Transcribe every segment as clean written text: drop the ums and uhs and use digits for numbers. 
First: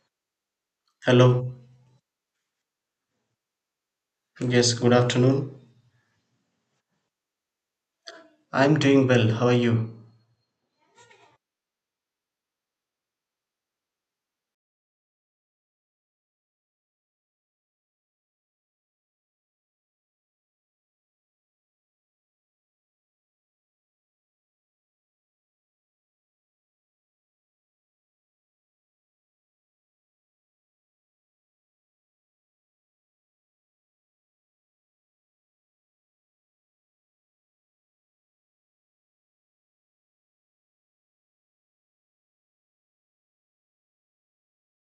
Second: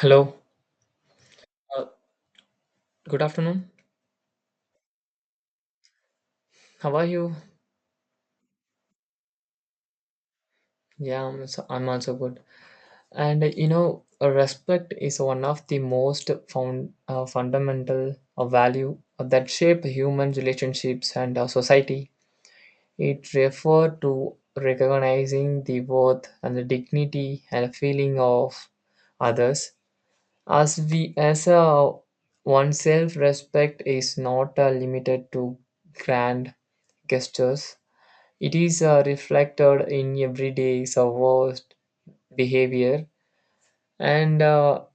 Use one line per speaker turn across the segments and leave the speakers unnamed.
Hello.
Hello.
Uh, Good afternoon.
Yes, good afternoon.
How are you?
I'm doing well. How are you?
Yeah, I'm also good. And respect is one of the most found fundamental value that shape human relationships and our society. It refer to recognizing the worth and the dignity and feeling of others. As we as a oneself, respect is not limited to grand gestures. It is reflected in everyday worst behavior and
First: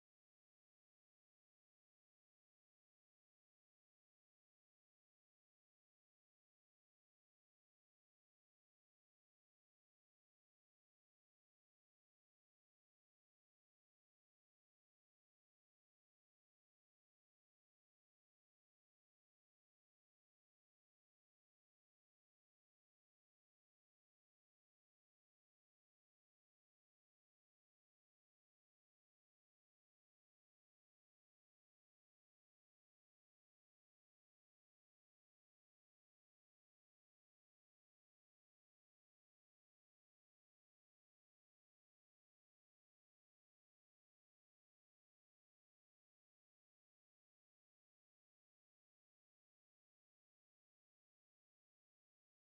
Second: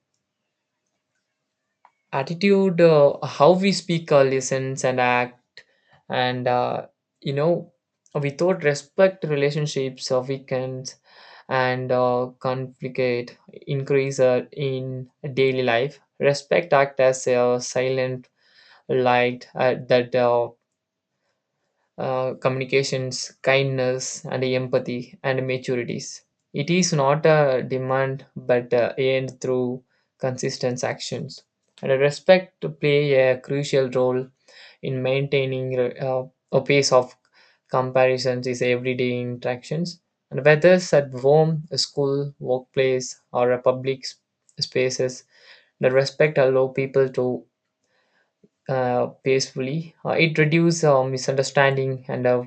attitude, how we speak, listens, and act. And you know, without respect, relationships weakens and conflict increase in daily life. Respect act as a silent light that communications, kindness, and empathy and maturities. It is not a demand but earned through consistent actions. And respect to play a crucial role in maintaining a pace of comparisons is everyday interactions. And whether it's at home, school, workplace, or a public spaces, the respect allow people to peacefully. It reduces misunderstanding and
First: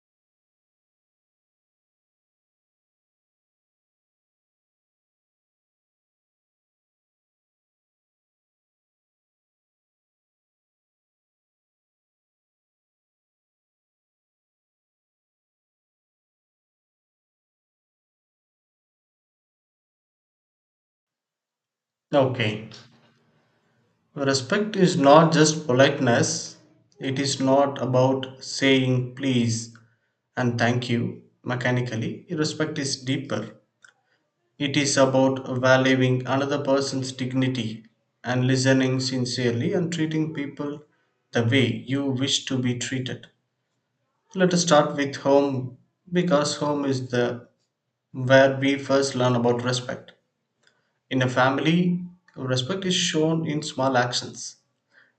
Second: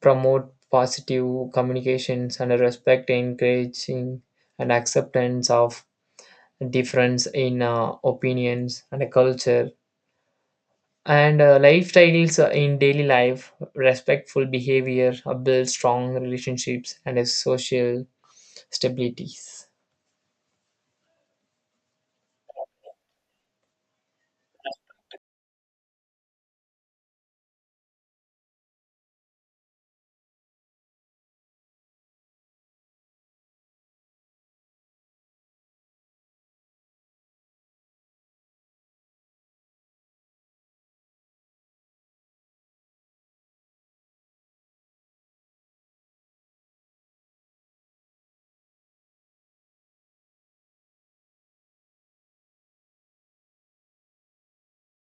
promote positive communications. And respect encouraging and acceptance of difference in opinions and a culture and lifestyles in daily life respectful behavior build strong relationships and a social stabilities.
Okay. Respect is not just politeness, it is not about saying please and thank you mechanically. Respect is deeper. It is about valuing another person's dignity and listening sincerely and treating people the way you wish to be treated. Let us start with home because home is the where we first learn about respect. In a family, respect is shown in small actions.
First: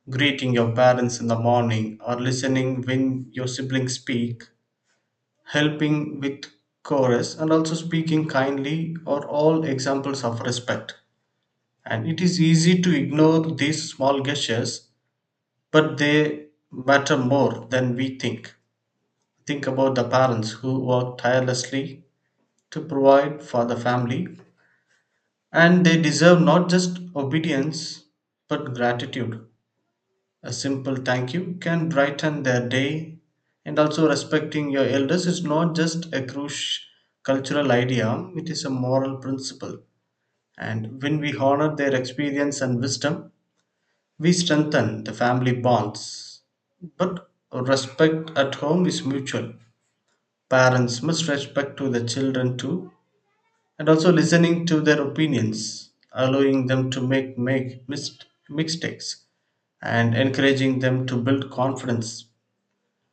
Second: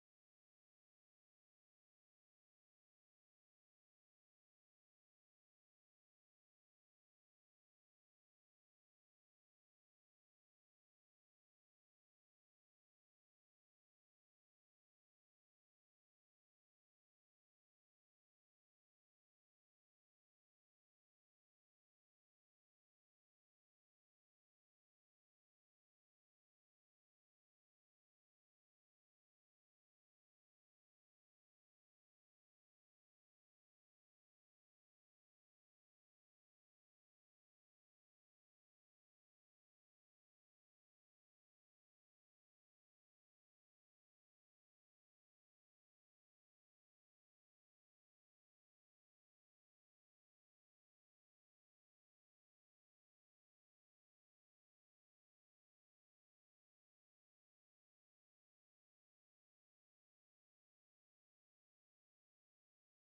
Greeting your parents in the morning or listening when your siblings speak, helping with chores, and also speaking kindly are all examples of respect. And it is easy to ignore these small gestures, but they matter more than we think. Think about the parents who work tirelessly to provide for the family, and they deserve not just obedience but gratitude. A simple thank you can brighten their day. And also, respecting your elders is not just a crush cultural idea, it is a moral principle. And when we honor their experience and wisdom, we strengthen the family bonds. But respect at home is mutual. Parents must respect to the children too, and also listening to their opinions, allowing them to mistakes, and encouraging them to build confidence.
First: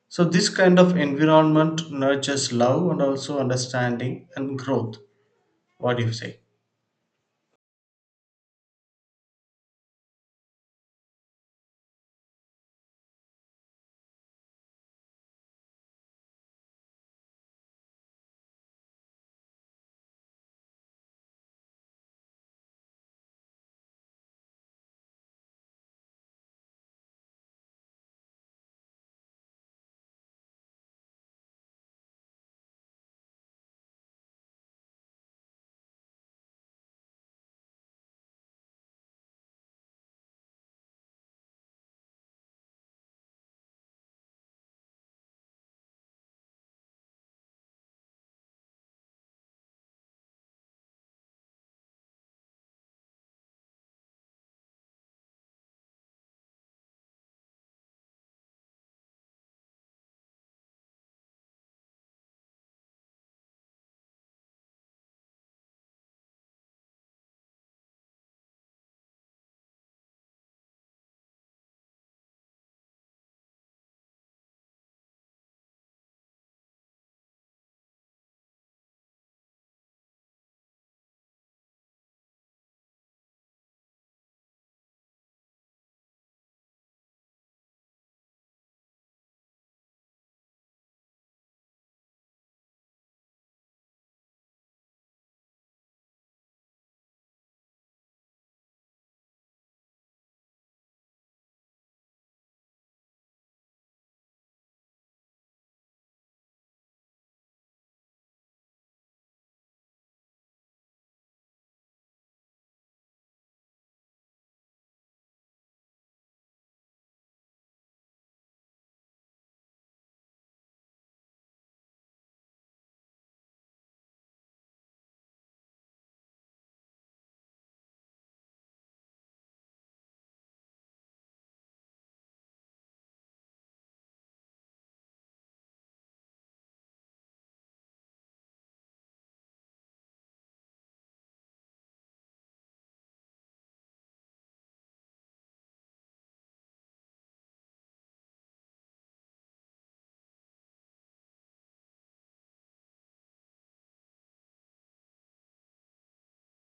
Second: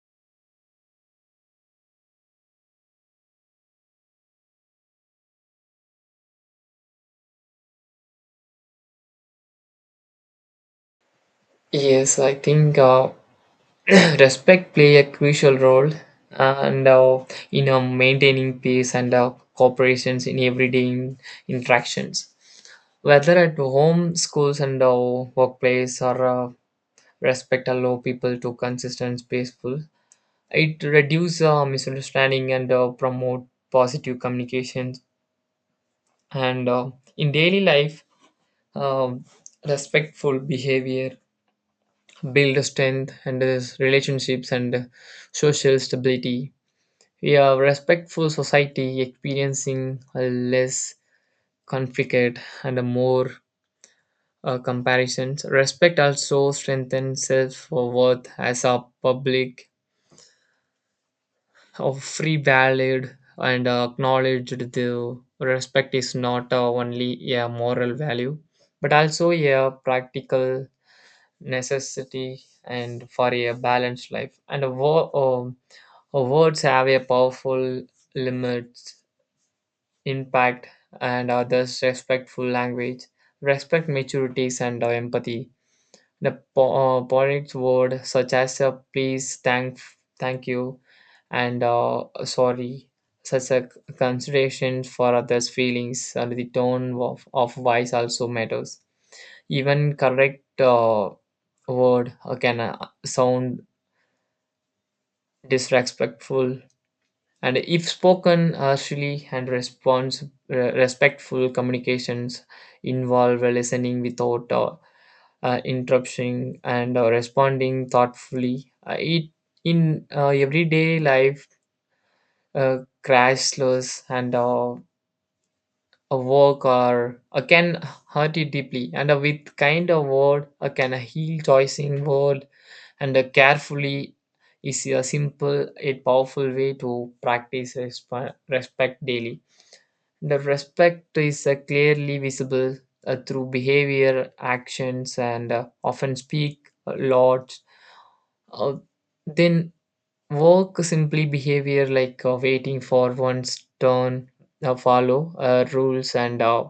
So, this kind of environment nurtures love and also understanding and growth. What do you say?
Yes, I think respect play a crucial role and in maintaining peace and cooperations in everyday interactions whether at home, schools, and workplace, or respect allow people to consistent, peaceful. It reduce misunderstanding and promote positive communications. And in daily life, uh, respectful behavior build strength and relationships and social stability. We have respectful society experiencing a less conflict and a more comparisons. Respect also strengthens self worth as a public of free valued and acknowledged. The respect is not only a moral value but also a practical necessity and for a balanced life. And words have a powerful limits impact and others respectful language respect maturities and empathy. The polite word such as a please, thank you, and sorry, such a consideration for others' feelings and the tone of voice also matters. Even correct word can sound disrespectful, and if spoken harshly and response, respectful communications involve listening without interrupting and responding thoughtfully. It in everyday life, crashless and a work or can hurt you deeply. And with kind of word, can heal choosing word and carefully is a simple yet powerful way to practice respect daily. The respect is clearly visible through behavior, actions, and often speak a lot. Uh, then work simply behavior like waiting for one's turn, follow rules, and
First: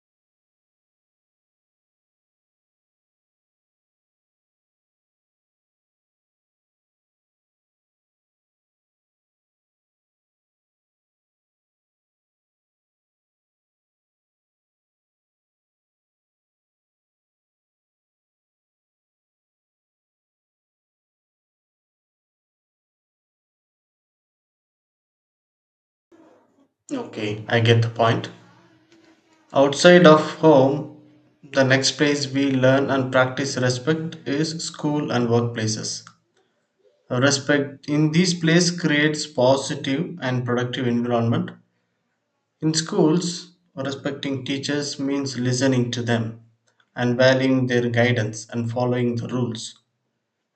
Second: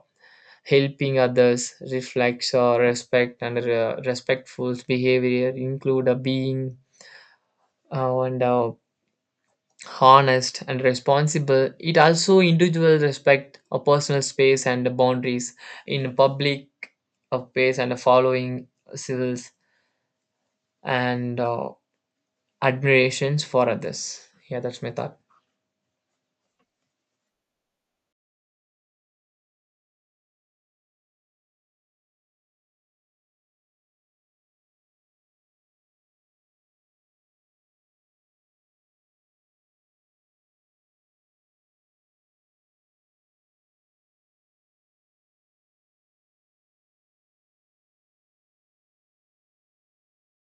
helping others reflects respect. And respectful behavior include being and honest and responsible. It also individual respect a personal space and the boundaries in public space and following civils and admirations for others. Yeah, that's my thought.
Okay. I get the point. Outside of home, the next place we learn and practice respect is school and workplaces. Respect in these places creates positive and productive environment. In schools, respecting teachers means listening to them and valuing their guidance and following the rules.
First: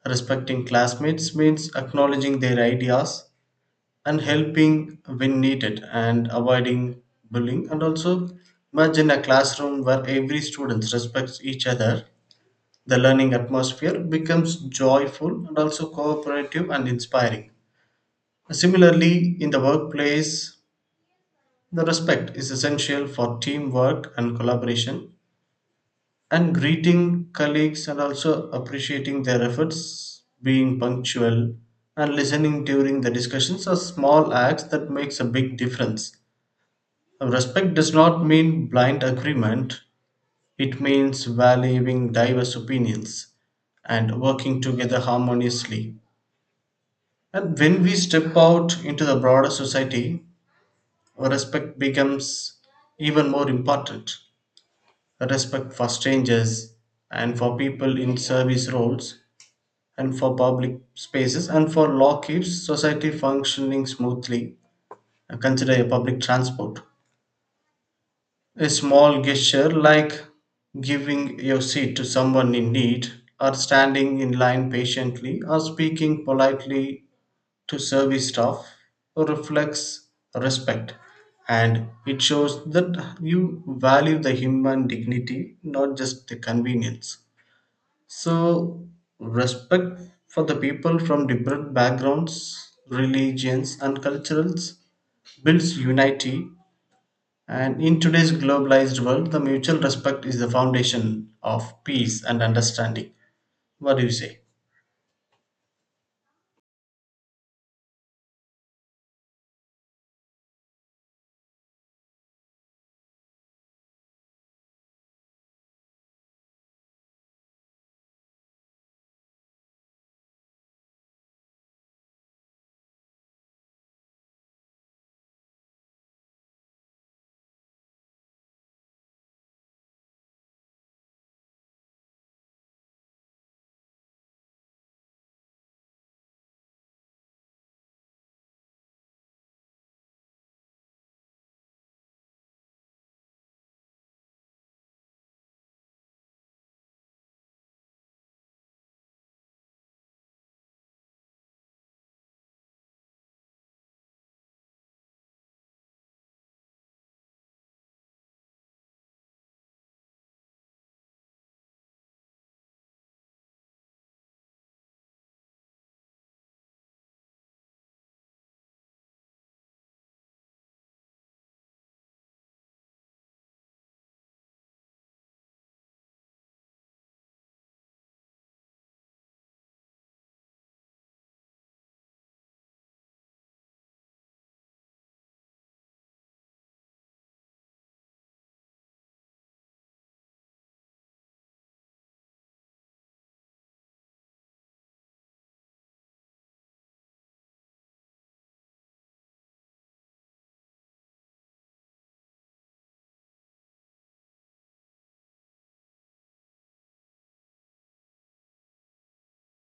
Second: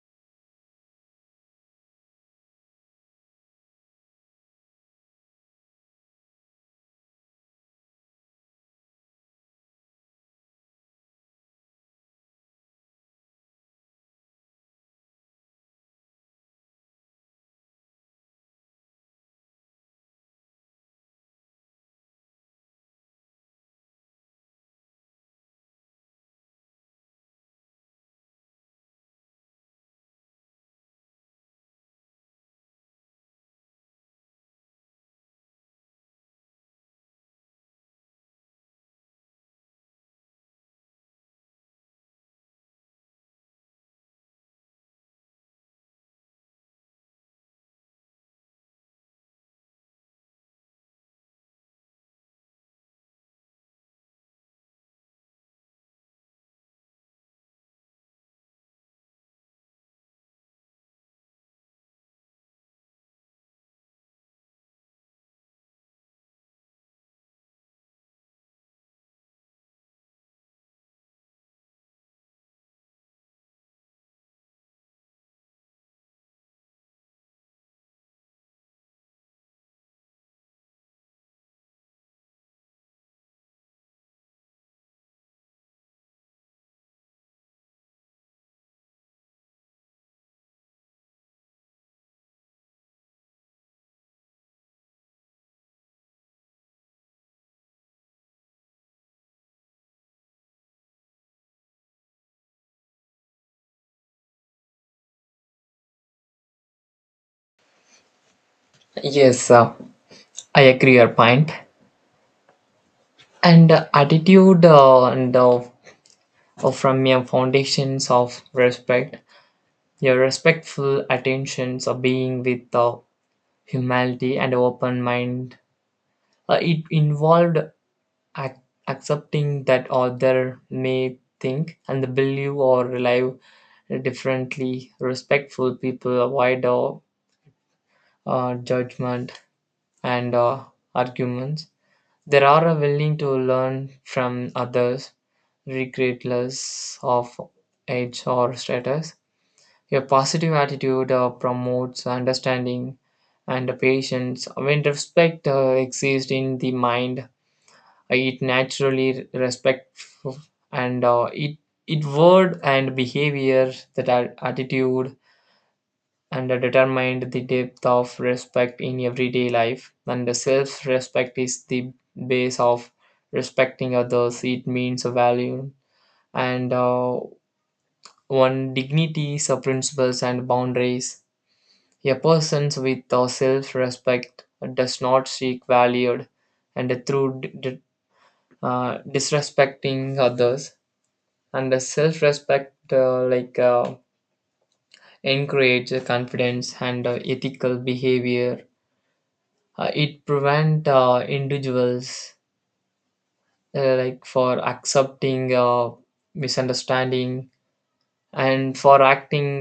Respecting classmates means acknowledging their ideas and helping when needed and avoiding bullying. And also, imagine a classroom where every student respects each other. The learning atmosphere becomes joyful and also cooperative and inspiring. Similarly, in the workplace, the respect is essential for teamwork and collaboration and greeting colleagues and also appreciating their efforts, being punctual and listening during the discussions are small acts that makes a big difference. Respect does not mean blind agreement, it means valuing diverse opinions and working together harmoniously. And when we step out into the broader society, respect becomes even more important. Respect for strangers and for people in service roles and for public spaces and for law keeps society functioning smoothly. Consider a public transport. A small gesture like giving your seat to someone in need, or standing in line patiently, or speaking politely to service staff reflects respect, and it shows that you value the human dignity, not just the convenience. So, respect for the people from different backgrounds, religions, and cultures builds unity. And in today's globalized world, the mutual respect is the foundation of peace and understanding. What do you say?
Yes, I agree your point. And attitude and from your foundations of respect, your respectful attentions of being with humility and open mind. It involved ac- accepting that other may think and believe or live differently. Respectful people avoid judgment and arguments. They are willing to learn from others regardless of age or status. A positive attitude promotes understanding and patience. When respect exists in the mind, it naturally respects and it word and behavior that are attitude and are determined the depth of respect in everyday life. And the self-respect is the base of respecting others. It means a value and one dignity, of principles, and boundaries. A person with self respect does not seek valued and through disrespecting others. And the self respect like encourage confidence and ethical behavior. It prevent individuals like for accepting misunderstanding and for acting.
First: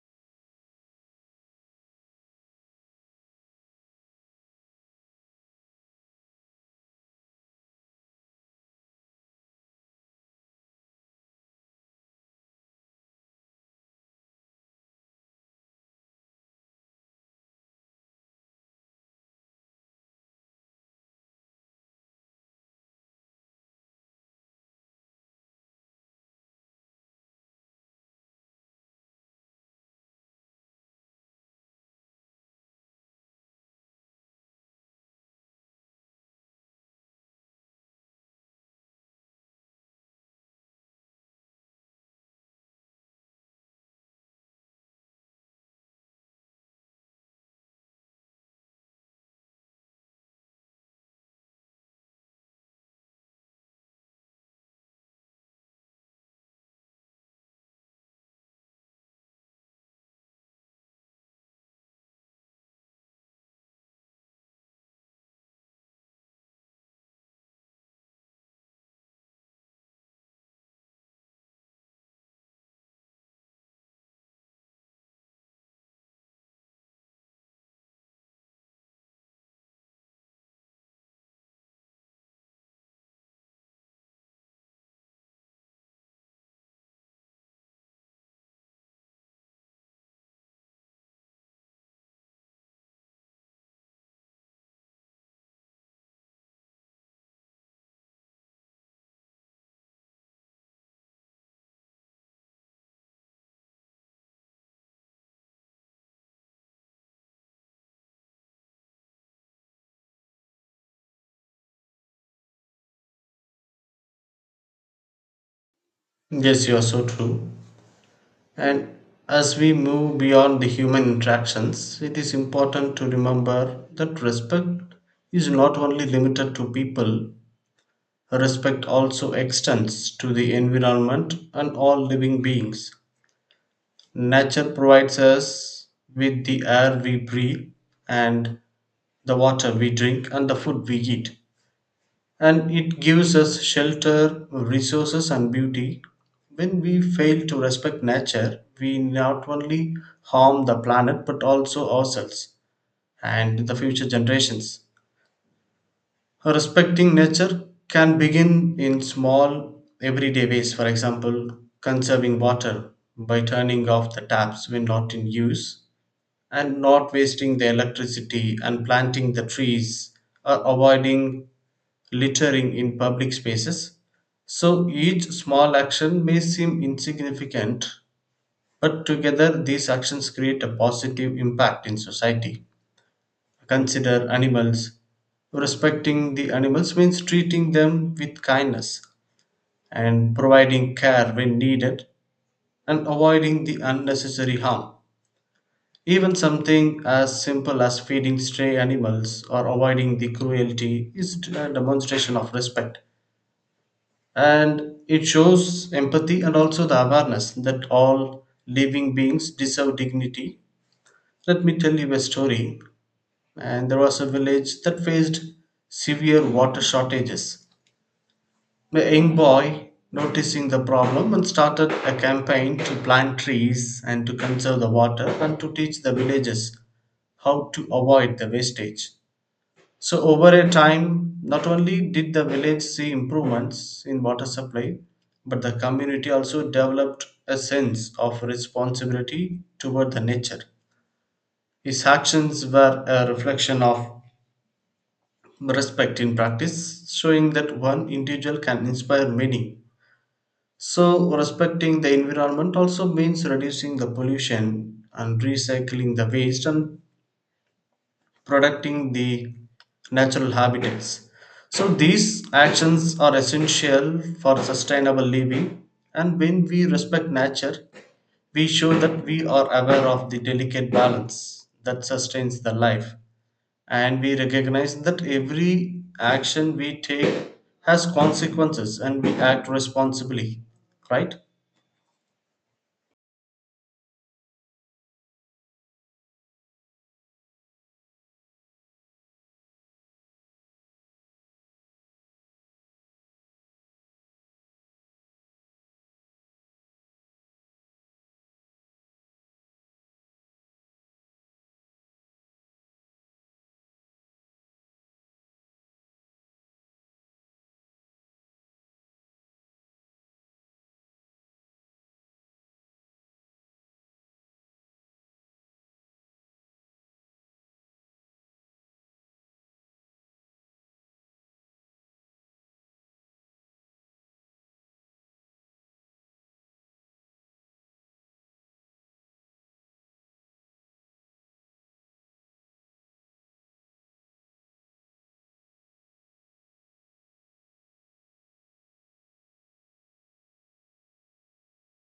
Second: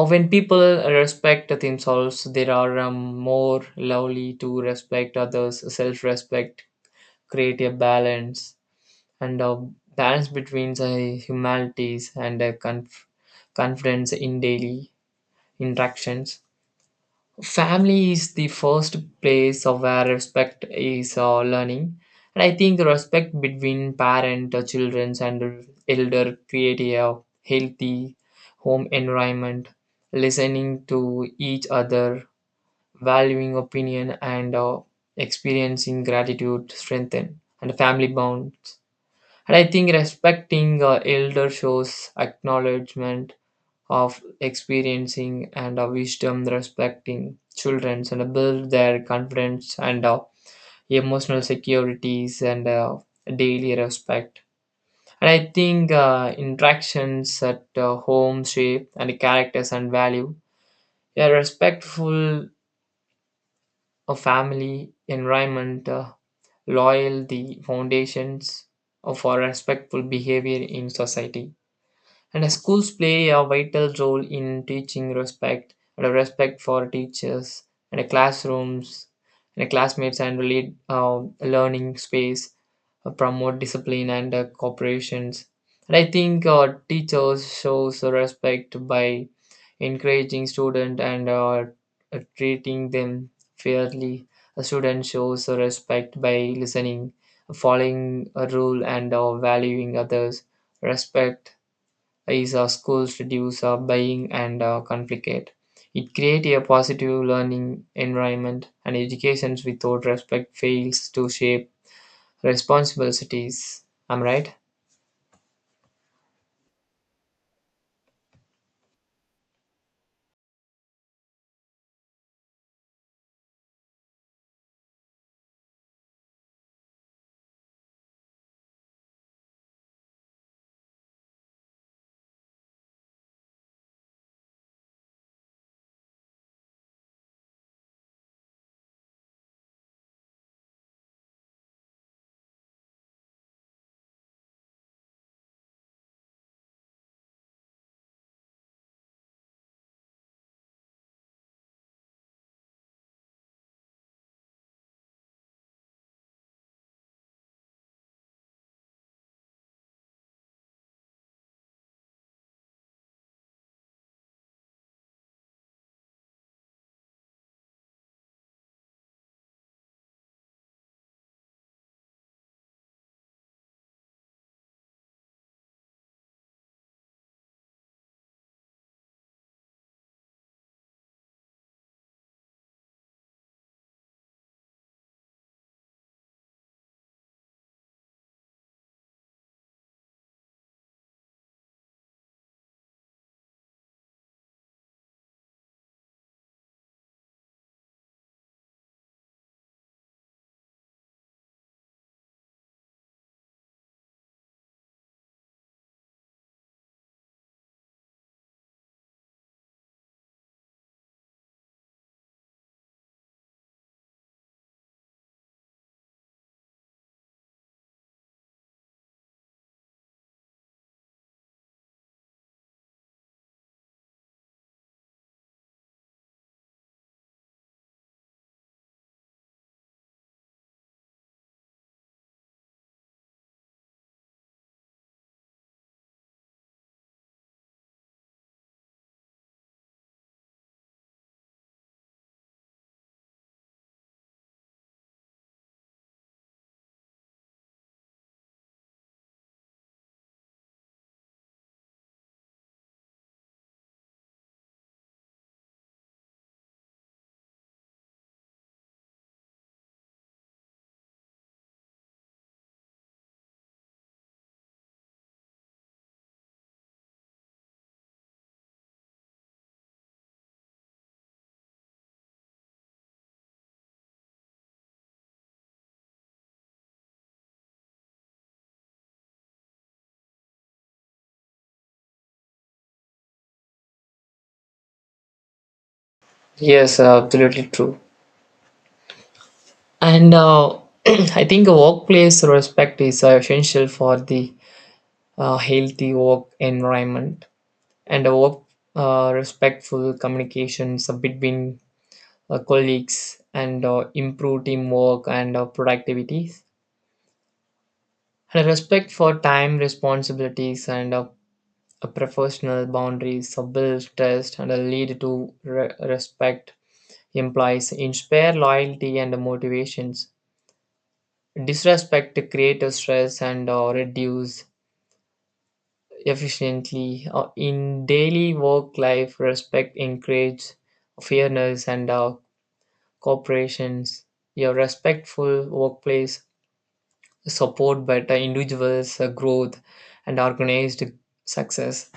Or when people respect themselves, they are more lovely to respect others. Self-respect create a balance and a balance between the humanities and confidence in daily interactions. Family is the first place of where respect is learning. And I think the respect between parent, children, and elder create a healthy home environment, listening to each other, valuing opinion, and experiencing gratitude strengthen and family bonds. And I think respecting elder shows acknowledgement of experiencing and a wisdom respecting children and build their confidence and emotional securities and daily respect. And I think interactions at home shape and characters and value a respectful family environment loyal the foundations of our respectful behavior in society. And schools play a vital role in teaching respect and a respect for teachers and a classrooms and a classmates and really learning space promote discipline and cooperations. And I think teachers shows respect by encouraging student and treating them fairly. A student shows respect by listening, following a rule and valuing others. Respect is schools reduce buying and conflict. It creates a positive learning environment, and educations without respect fails to shape responsible cities. Am I right?
Yes, you are so true. And as we move beyond the human interactions, it is important to remember that respect is not only limited to people. Respect also extends to the environment and all living beings. Nature provides us with the air we breathe, and the water we drink, and the food we eat. And it gives us shelter, resources, and beauty. When we fail to respect nature, we not only harm the planet but also ourselves and the future generations. Respecting nature can begin in small, everyday ways. For example, conserving water by turning off the taps when not in use and not wasting the electricity and planting the trees or avoiding littering in public spaces. So each small action may seem insignificant, but together these actions create a positive impact in society. Consider animals. Respecting the animals means treating them with kindness and providing care when needed and avoiding the unnecessary harm. Even something as simple as feeding stray animals or avoiding the cruelty is a demonstration of respect. And it shows empathy and also the awareness that all living beings deserve dignity. Let me tell you a story. And there was a village that faced severe water shortages. The young boy, noticing the problem, and started a campaign to plant trees and to conserve the water and to teach the villagers how to avoid the wastage. So, over a time, not only did the village see improvements in water supply, but the community also developed a sense of responsibility toward the nature. His actions were a reflection of respect in practice, showing that one individual can inspire many. So, respecting the environment also means reducing the pollution and recycling the waste and protecting the natural habitats. So, these actions are essential for sustainable living, and when we respect nature, we show that we are aware of the delicate balance that sustains the life and we recognize that every action we take has consequences and we act responsibly, right?
Yes, absolutely true. And I think a workplace respect is essential for the healthy work environment and a work respectful communications between colleagues and improve teamwork and productivity. And a respect for time, responsibilities, and a professional boundaries a build trust and a lead to respect implies inspire loyalty and motivations. Disrespect creates stress and reduce efficiently in daily work life. Respect encourages fairness and cooperations. A respectful workplace support better individuals' growth and organized success.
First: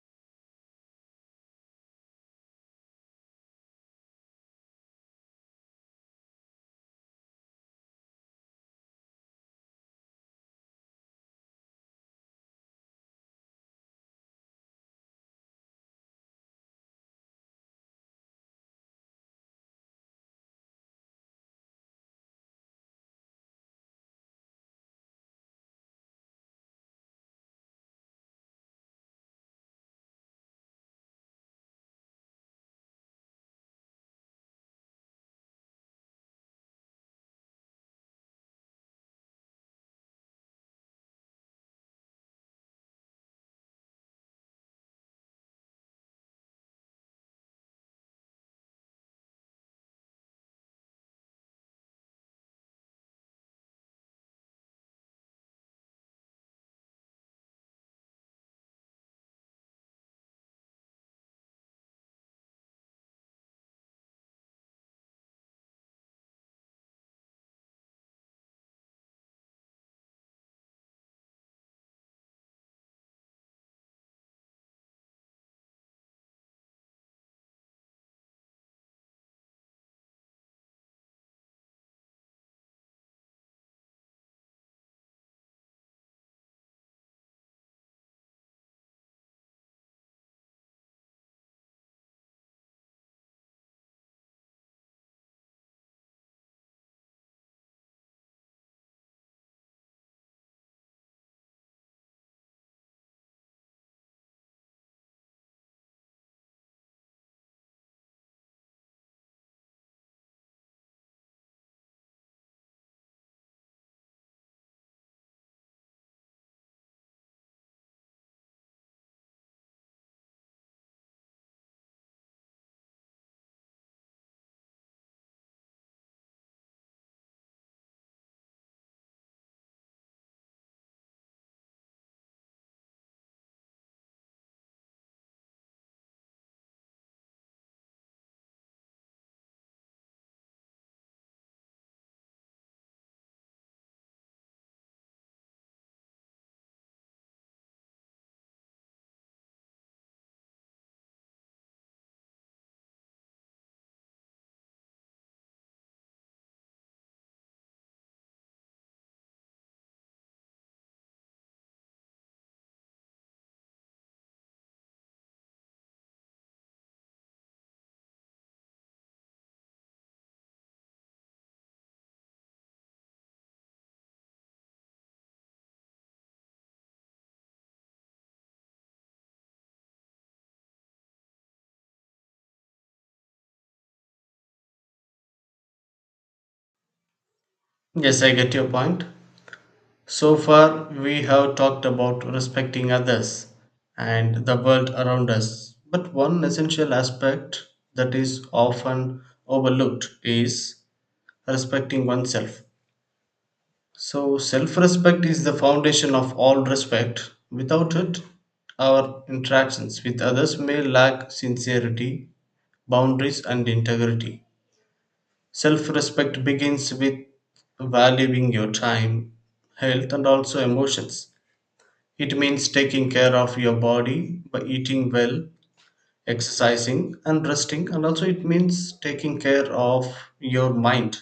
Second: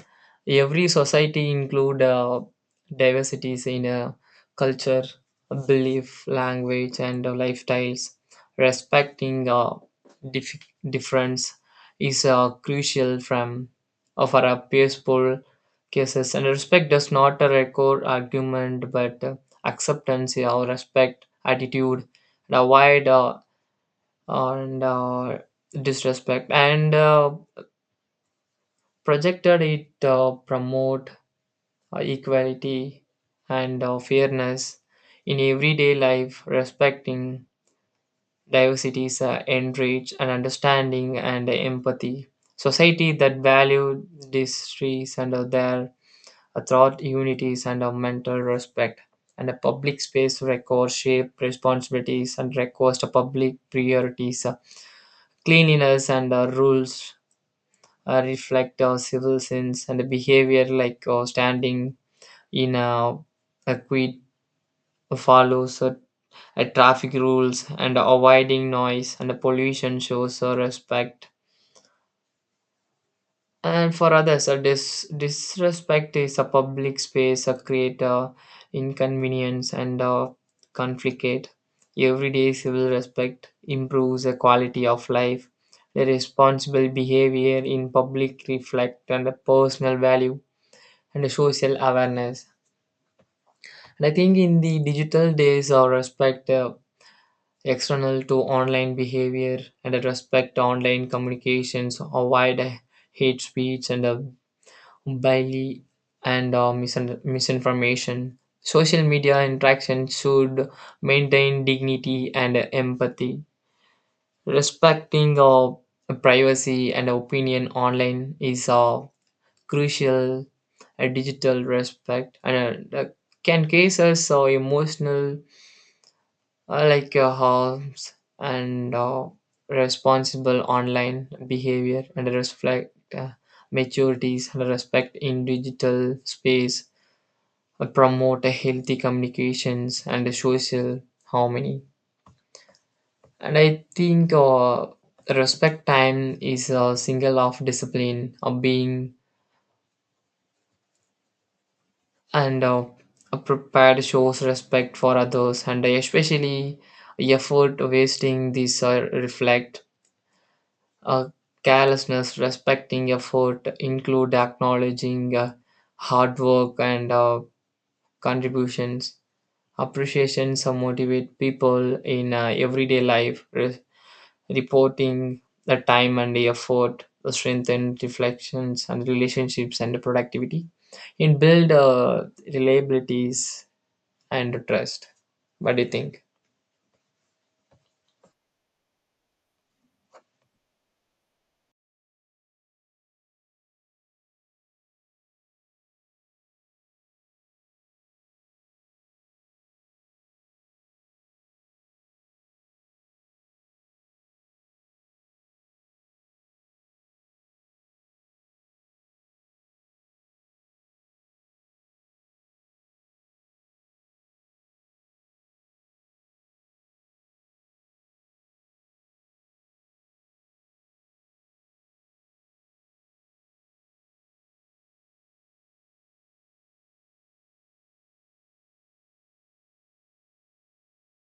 Every society include diversities in culture, belief, language, and lifestyles. Respecting dif- difference is crucial from for a peaceful cases, and respect does not record argument, but acceptance or respect attitude and avoid and disrespect and projected it promote equality and fairness in everyday life respecting diversities enrich and understanding and empathy society that value these trees and their thought unities and mental respect and a public space records shape responsibilities and request a public priorities cleanliness and rules reflect our civil sins and behavior like standing in a queue follows traffic rules and avoiding noise and pollution shows respect and for others a disrespect is a public space a create creator inconvenience and conflict everyday civil respect improves the quality of life the responsible behavior in public reflect and the personal value and social awareness. And I think in the digital days, our respect external to online behavior and a respect to online communications, avoid hate speech and bully and misinformation. Social media interaction should maintain dignity and empathy. Respecting privacy and opinion online is crucial. A digital respect and that can case us emotional like harms and responsible online behavior and reflect maturities and respect in digital space promote a healthy communications and a social harmony. And I think respect time is a single of discipline of being and a prepared shows respect for others and especially effort wasting these reflect uh, carelessness respecting effort include acknowledging hard work and contributions appreciations motivate people in everyday life. Reporting the time and the effort strengthen reflections and relationships and productivity and build reliabilities and trust. What do you think?
Yes, I get your point. So far we have talked about respecting others and the world around us, but one essential aspect that is often overlooked is respecting oneself. So, self respect is the foundation of all respect. Without it, our interactions with others may lack sincerity, boundaries, and integrity. Self respect begins with valuing your time, health, and also emotions. It means taking care of your body by eating well, exercising, and resting, and also it means taking care of your mind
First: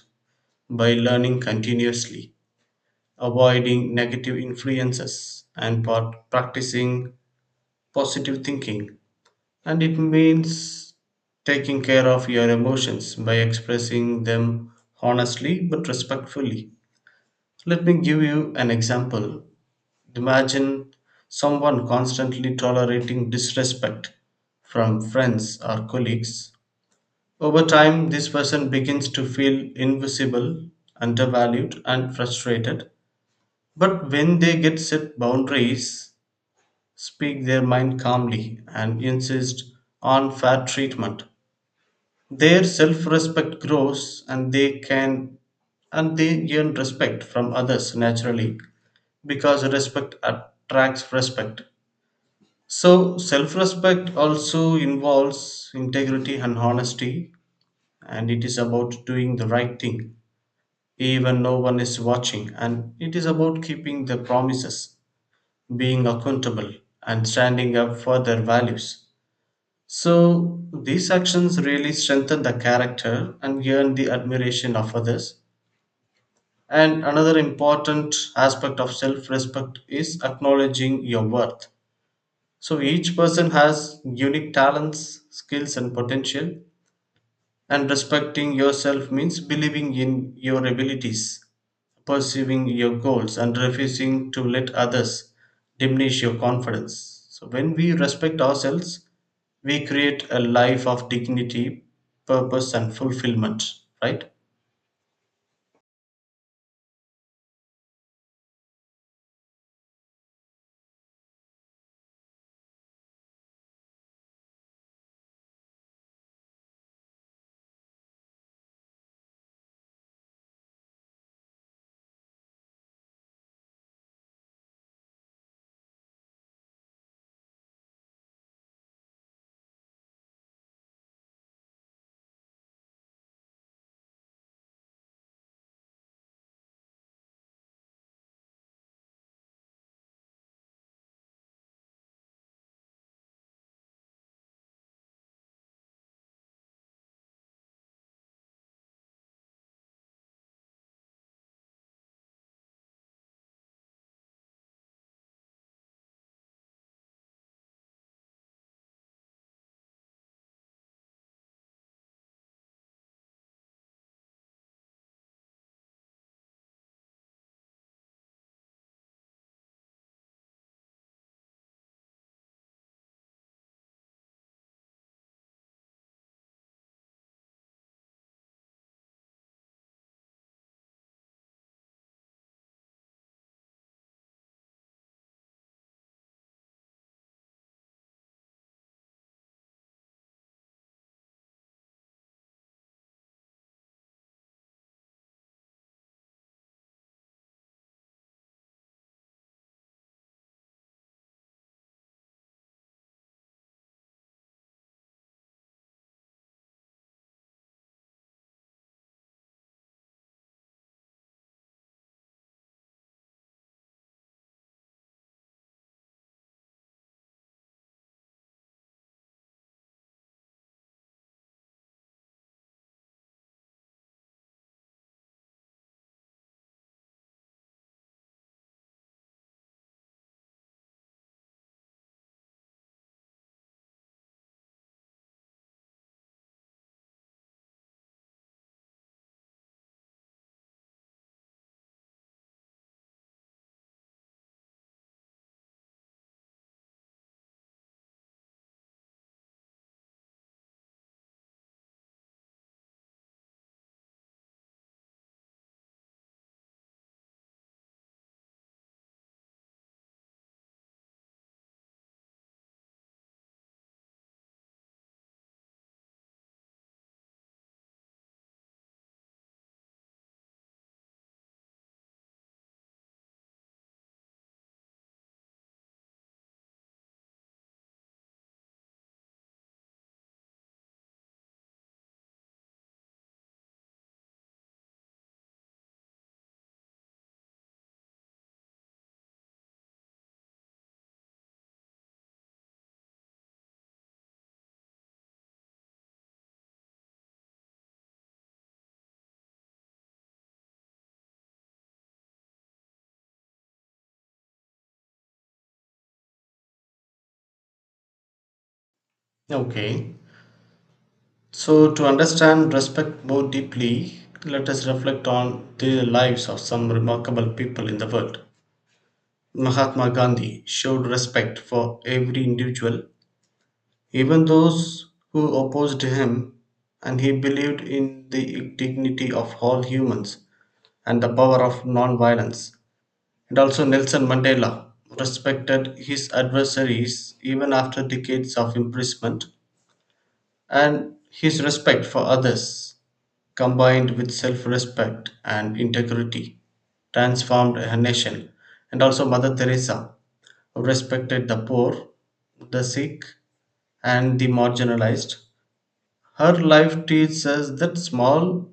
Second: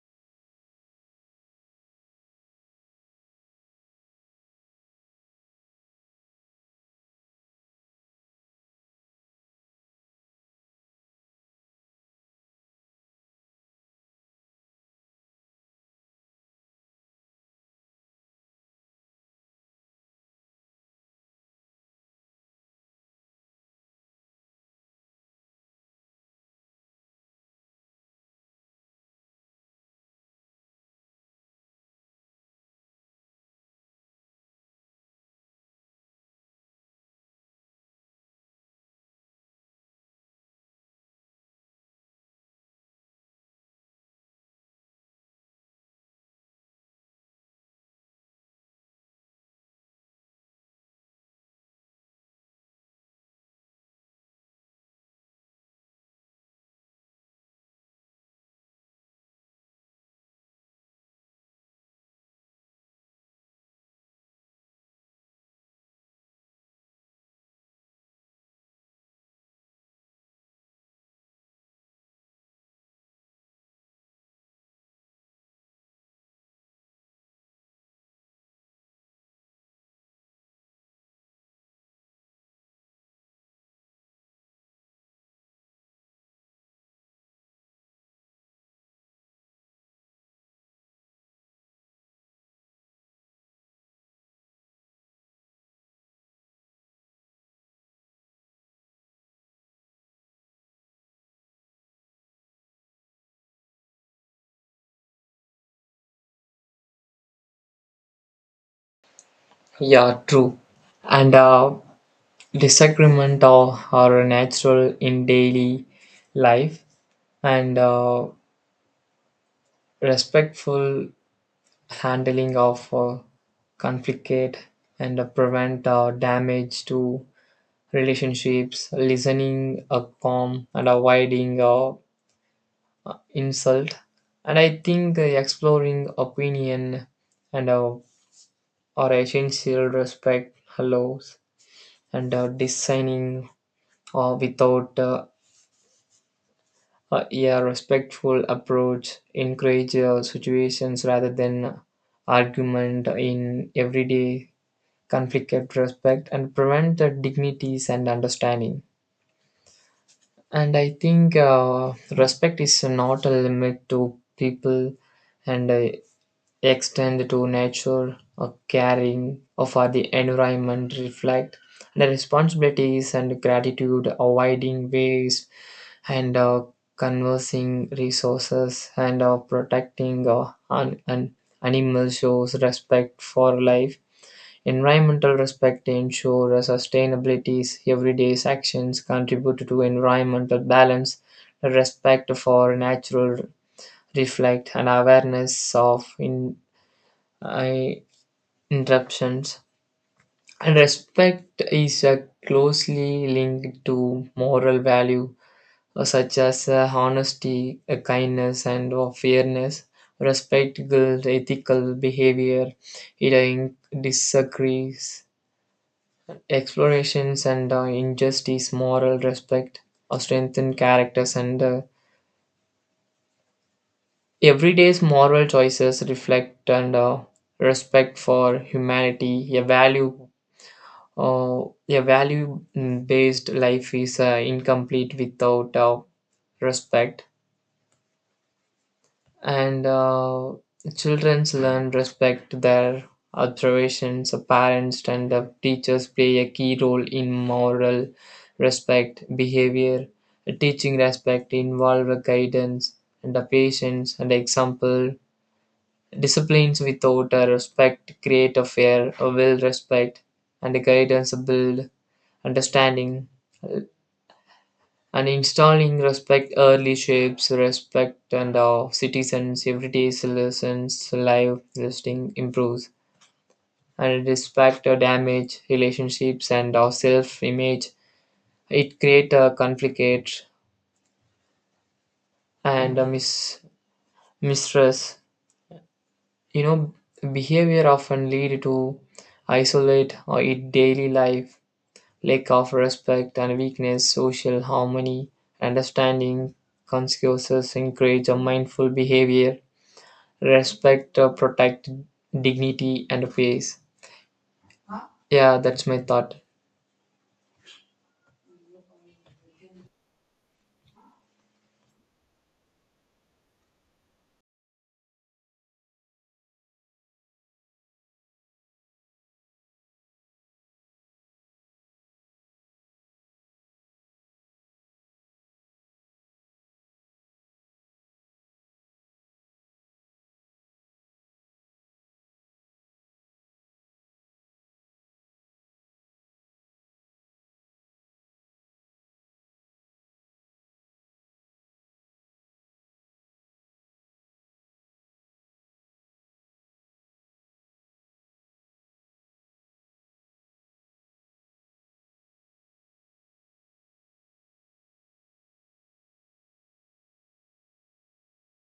by learning continuously, avoiding negative influences and part practicing positive thinking, and it means taking care of your emotions by expressing them honestly but respectfully. Let me give you an example. Imagine someone constantly tolerating disrespect from friends or colleagues. Over time this person begins to feel invisible, undervalued and frustrated. But when they get set boundaries, speak their mind calmly, and insist on fair treatment, their self-respect grows, and they earn respect from others naturally because respect attracts respect. So self-respect also involves integrity and honesty, and it is about doing the right thing even no one is watching, and it is about keeping the promises, being accountable, and standing up for their values. So, these actions really strengthen the character and earn the admiration of others. And another important aspect of self respect is acknowledging your worth. So, each person has unique talents, skills, and potential, and respecting yourself means believing in your abilities, pursuing your goals and refusing to let others diminish your confidence. So, when we respect ourselves, we create a life of dignity, purpose, and fulfillment, right?
Yeah, true. And disagreement are natural in daily life, and respectful handling of conflict and prevent damage to relationships, listening calm and avoiding insult. And I think exploring opinion and or essential respect hello and designing without a respectful approach encourage situations rather than argument in everyday conflict and respect and prevent the dignities and understanding. And I think respect is not a limit to people and extend to nature, a caring for the environment, reflect the responsibilities and gratitude, avoiding waste and conversing resources and protecting an animal shows respect for life. Environmental respect ensure sustainability's everyday actions contribute to environmental balance. The respect for natural reflect an awareness of in I interruptions. And respect is closely linked to moral value such as honesty, kindness, and fairness. Respect builds ethical behavior, it disagrees, explorations, and injustice, moral respect, strengthen characters, and everyday's moral choices reflect and respect for humanity, a value. A value based life is incomplete without respect, and children learn respect their observations. Parents and teachers play a key role in moral respect behavior. Teaching respect involve guidance and a patience and example. Disciplines without a respect create a fear, a will respect, and guidance build understanding and installing respect early shapes respect and of citizens everyday citizens life listing improves and respect or damage relationships and our self image. It create a conflict and a mistress you know behavior often lead to isolate or in daily life lack of respect and weakness social harmony understanding consequences encourage a mindful behavior respect, protect dignity and face. Yeah, that's my thought.
Okay. So, to understand respect more deeply, let us reflect on the lives of some remarkable people in the world. Mahatma Gandhi showed respect for every individual, even those who opposed him, and he believed in the dignity of all humans and the power of non-violence. And also Nelson Mandela respected his adversaries even after decades of imprisonment, and his respect for others, combined with self-respect and integrity, transformed a nation. And also Mother Teresa respected the poor, the sick and the marginalized. Her life teaches us that small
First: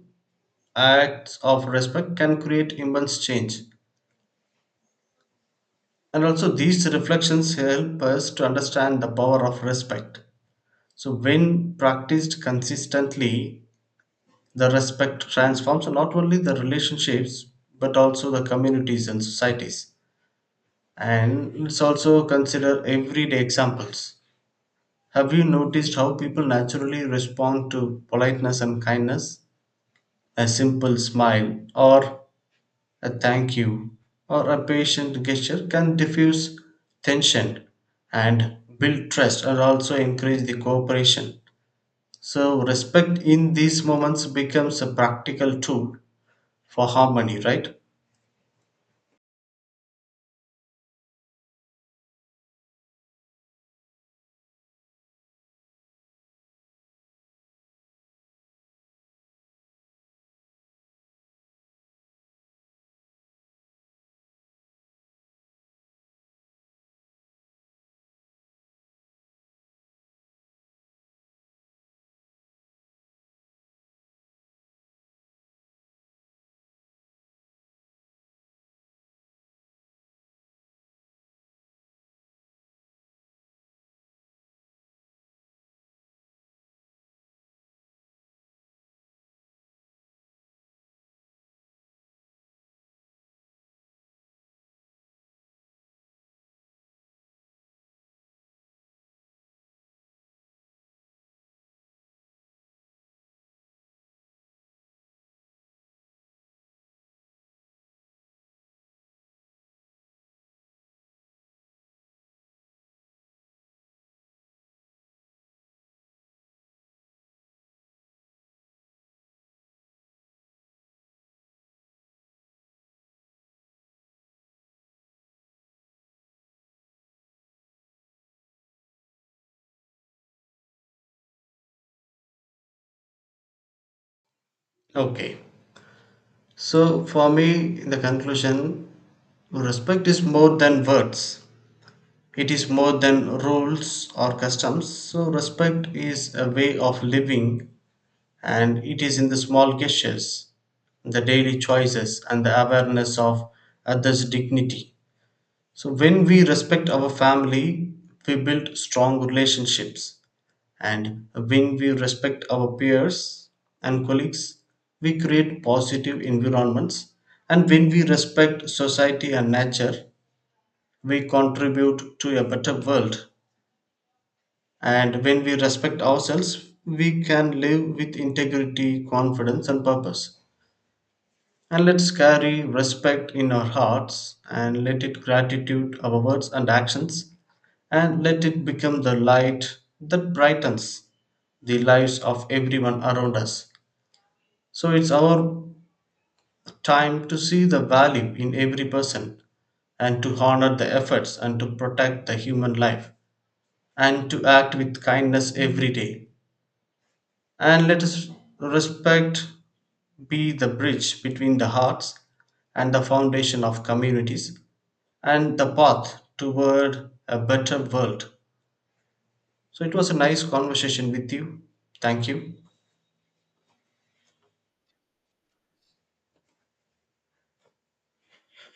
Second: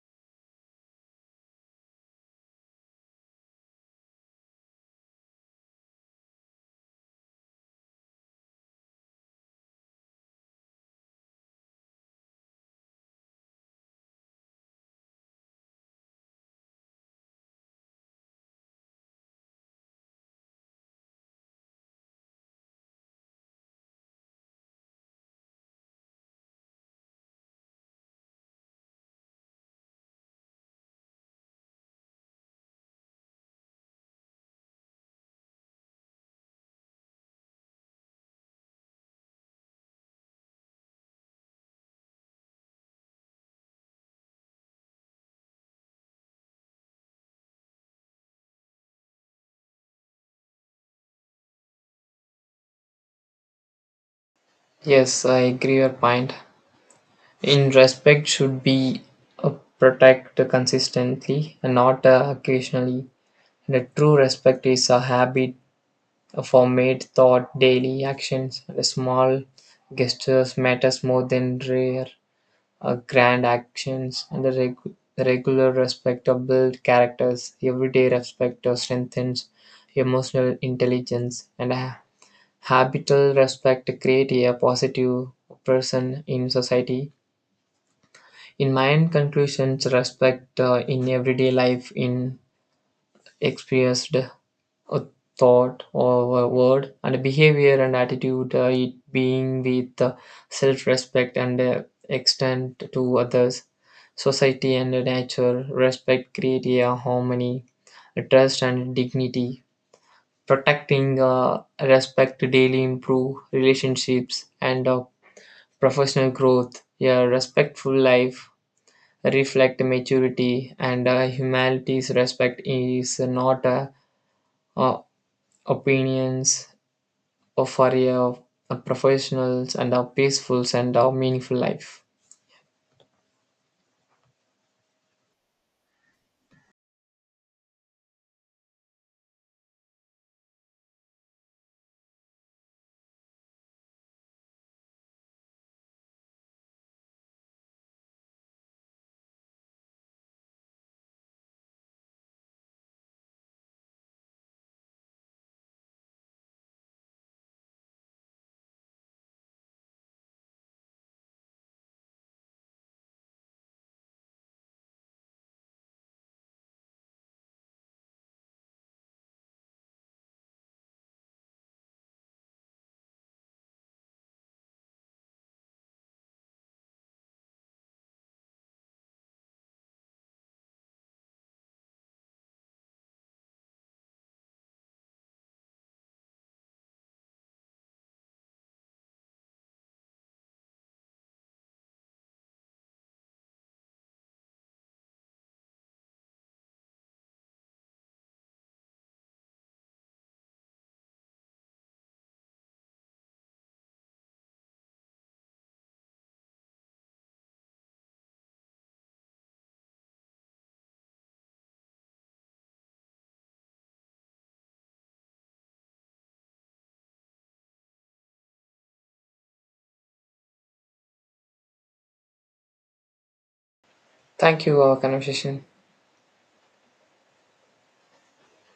acts of respect can create immense change. And also, these reflections help us to understand the power of respect. So, when practiced consistently, the respect transforms not only the relationships but also the communities and societies. And let's also consider everyday examples. Have you noticed how people naturally respond to politeness and kindness? A simple smile or a thank you or a patient gesture can diffuse tension and build trust and also encourage the cooperation. So, respect in these moments becomes a practical tool for harmony, right?
Yes, I agree your point. In respect should be uh, protect consistently and not occasionally. And a true respect is a habit, a formed thought, daily actions, and small gestures matters more than rare grand actions, and the regular respect of build characters. Everyday respect strengthens emotional intelligence, and habitual respect create a positive person in society. In my end conclusions, respect in everyday life in experienced a thought or a word and behavior and attitude, it being with self respect and extend to others, society and nature, respect, create a harmony, trust and dignity. Protecting respect daily improve relationships and professional growth. A respectful life reflect maturity and humanity's respect is not a uh, opinions of our professionals and our peaceful and our meaningful life.
Okay. So, for me, in the conclusion, respect is more than words. It is more than rules or customs. So, respect is a way of living. And it is in the small gestures, the daily choices, and the awareness of others' dignity. So, when we respect our family, we build strong relationships. And when we respect our peers and colleagues, we create positive environments. And when we respect society and nature, we contribute to a better world. And when we respect ourselves, we can live with integrity, confidence, and purpose. And let's carry respect in our hearts and let it gratitude our words and actions and let it become the light that brightens the lives of everyone around us. So it's our time to see the value in every person and to honor the efforts and to protect the human life and to act with kindness every day. And let us respect be the bridge between the hearts and the foundation of communities and the path toward a better world. So it was a nice conversation with you. Thank you.
Thank you, for our conversation.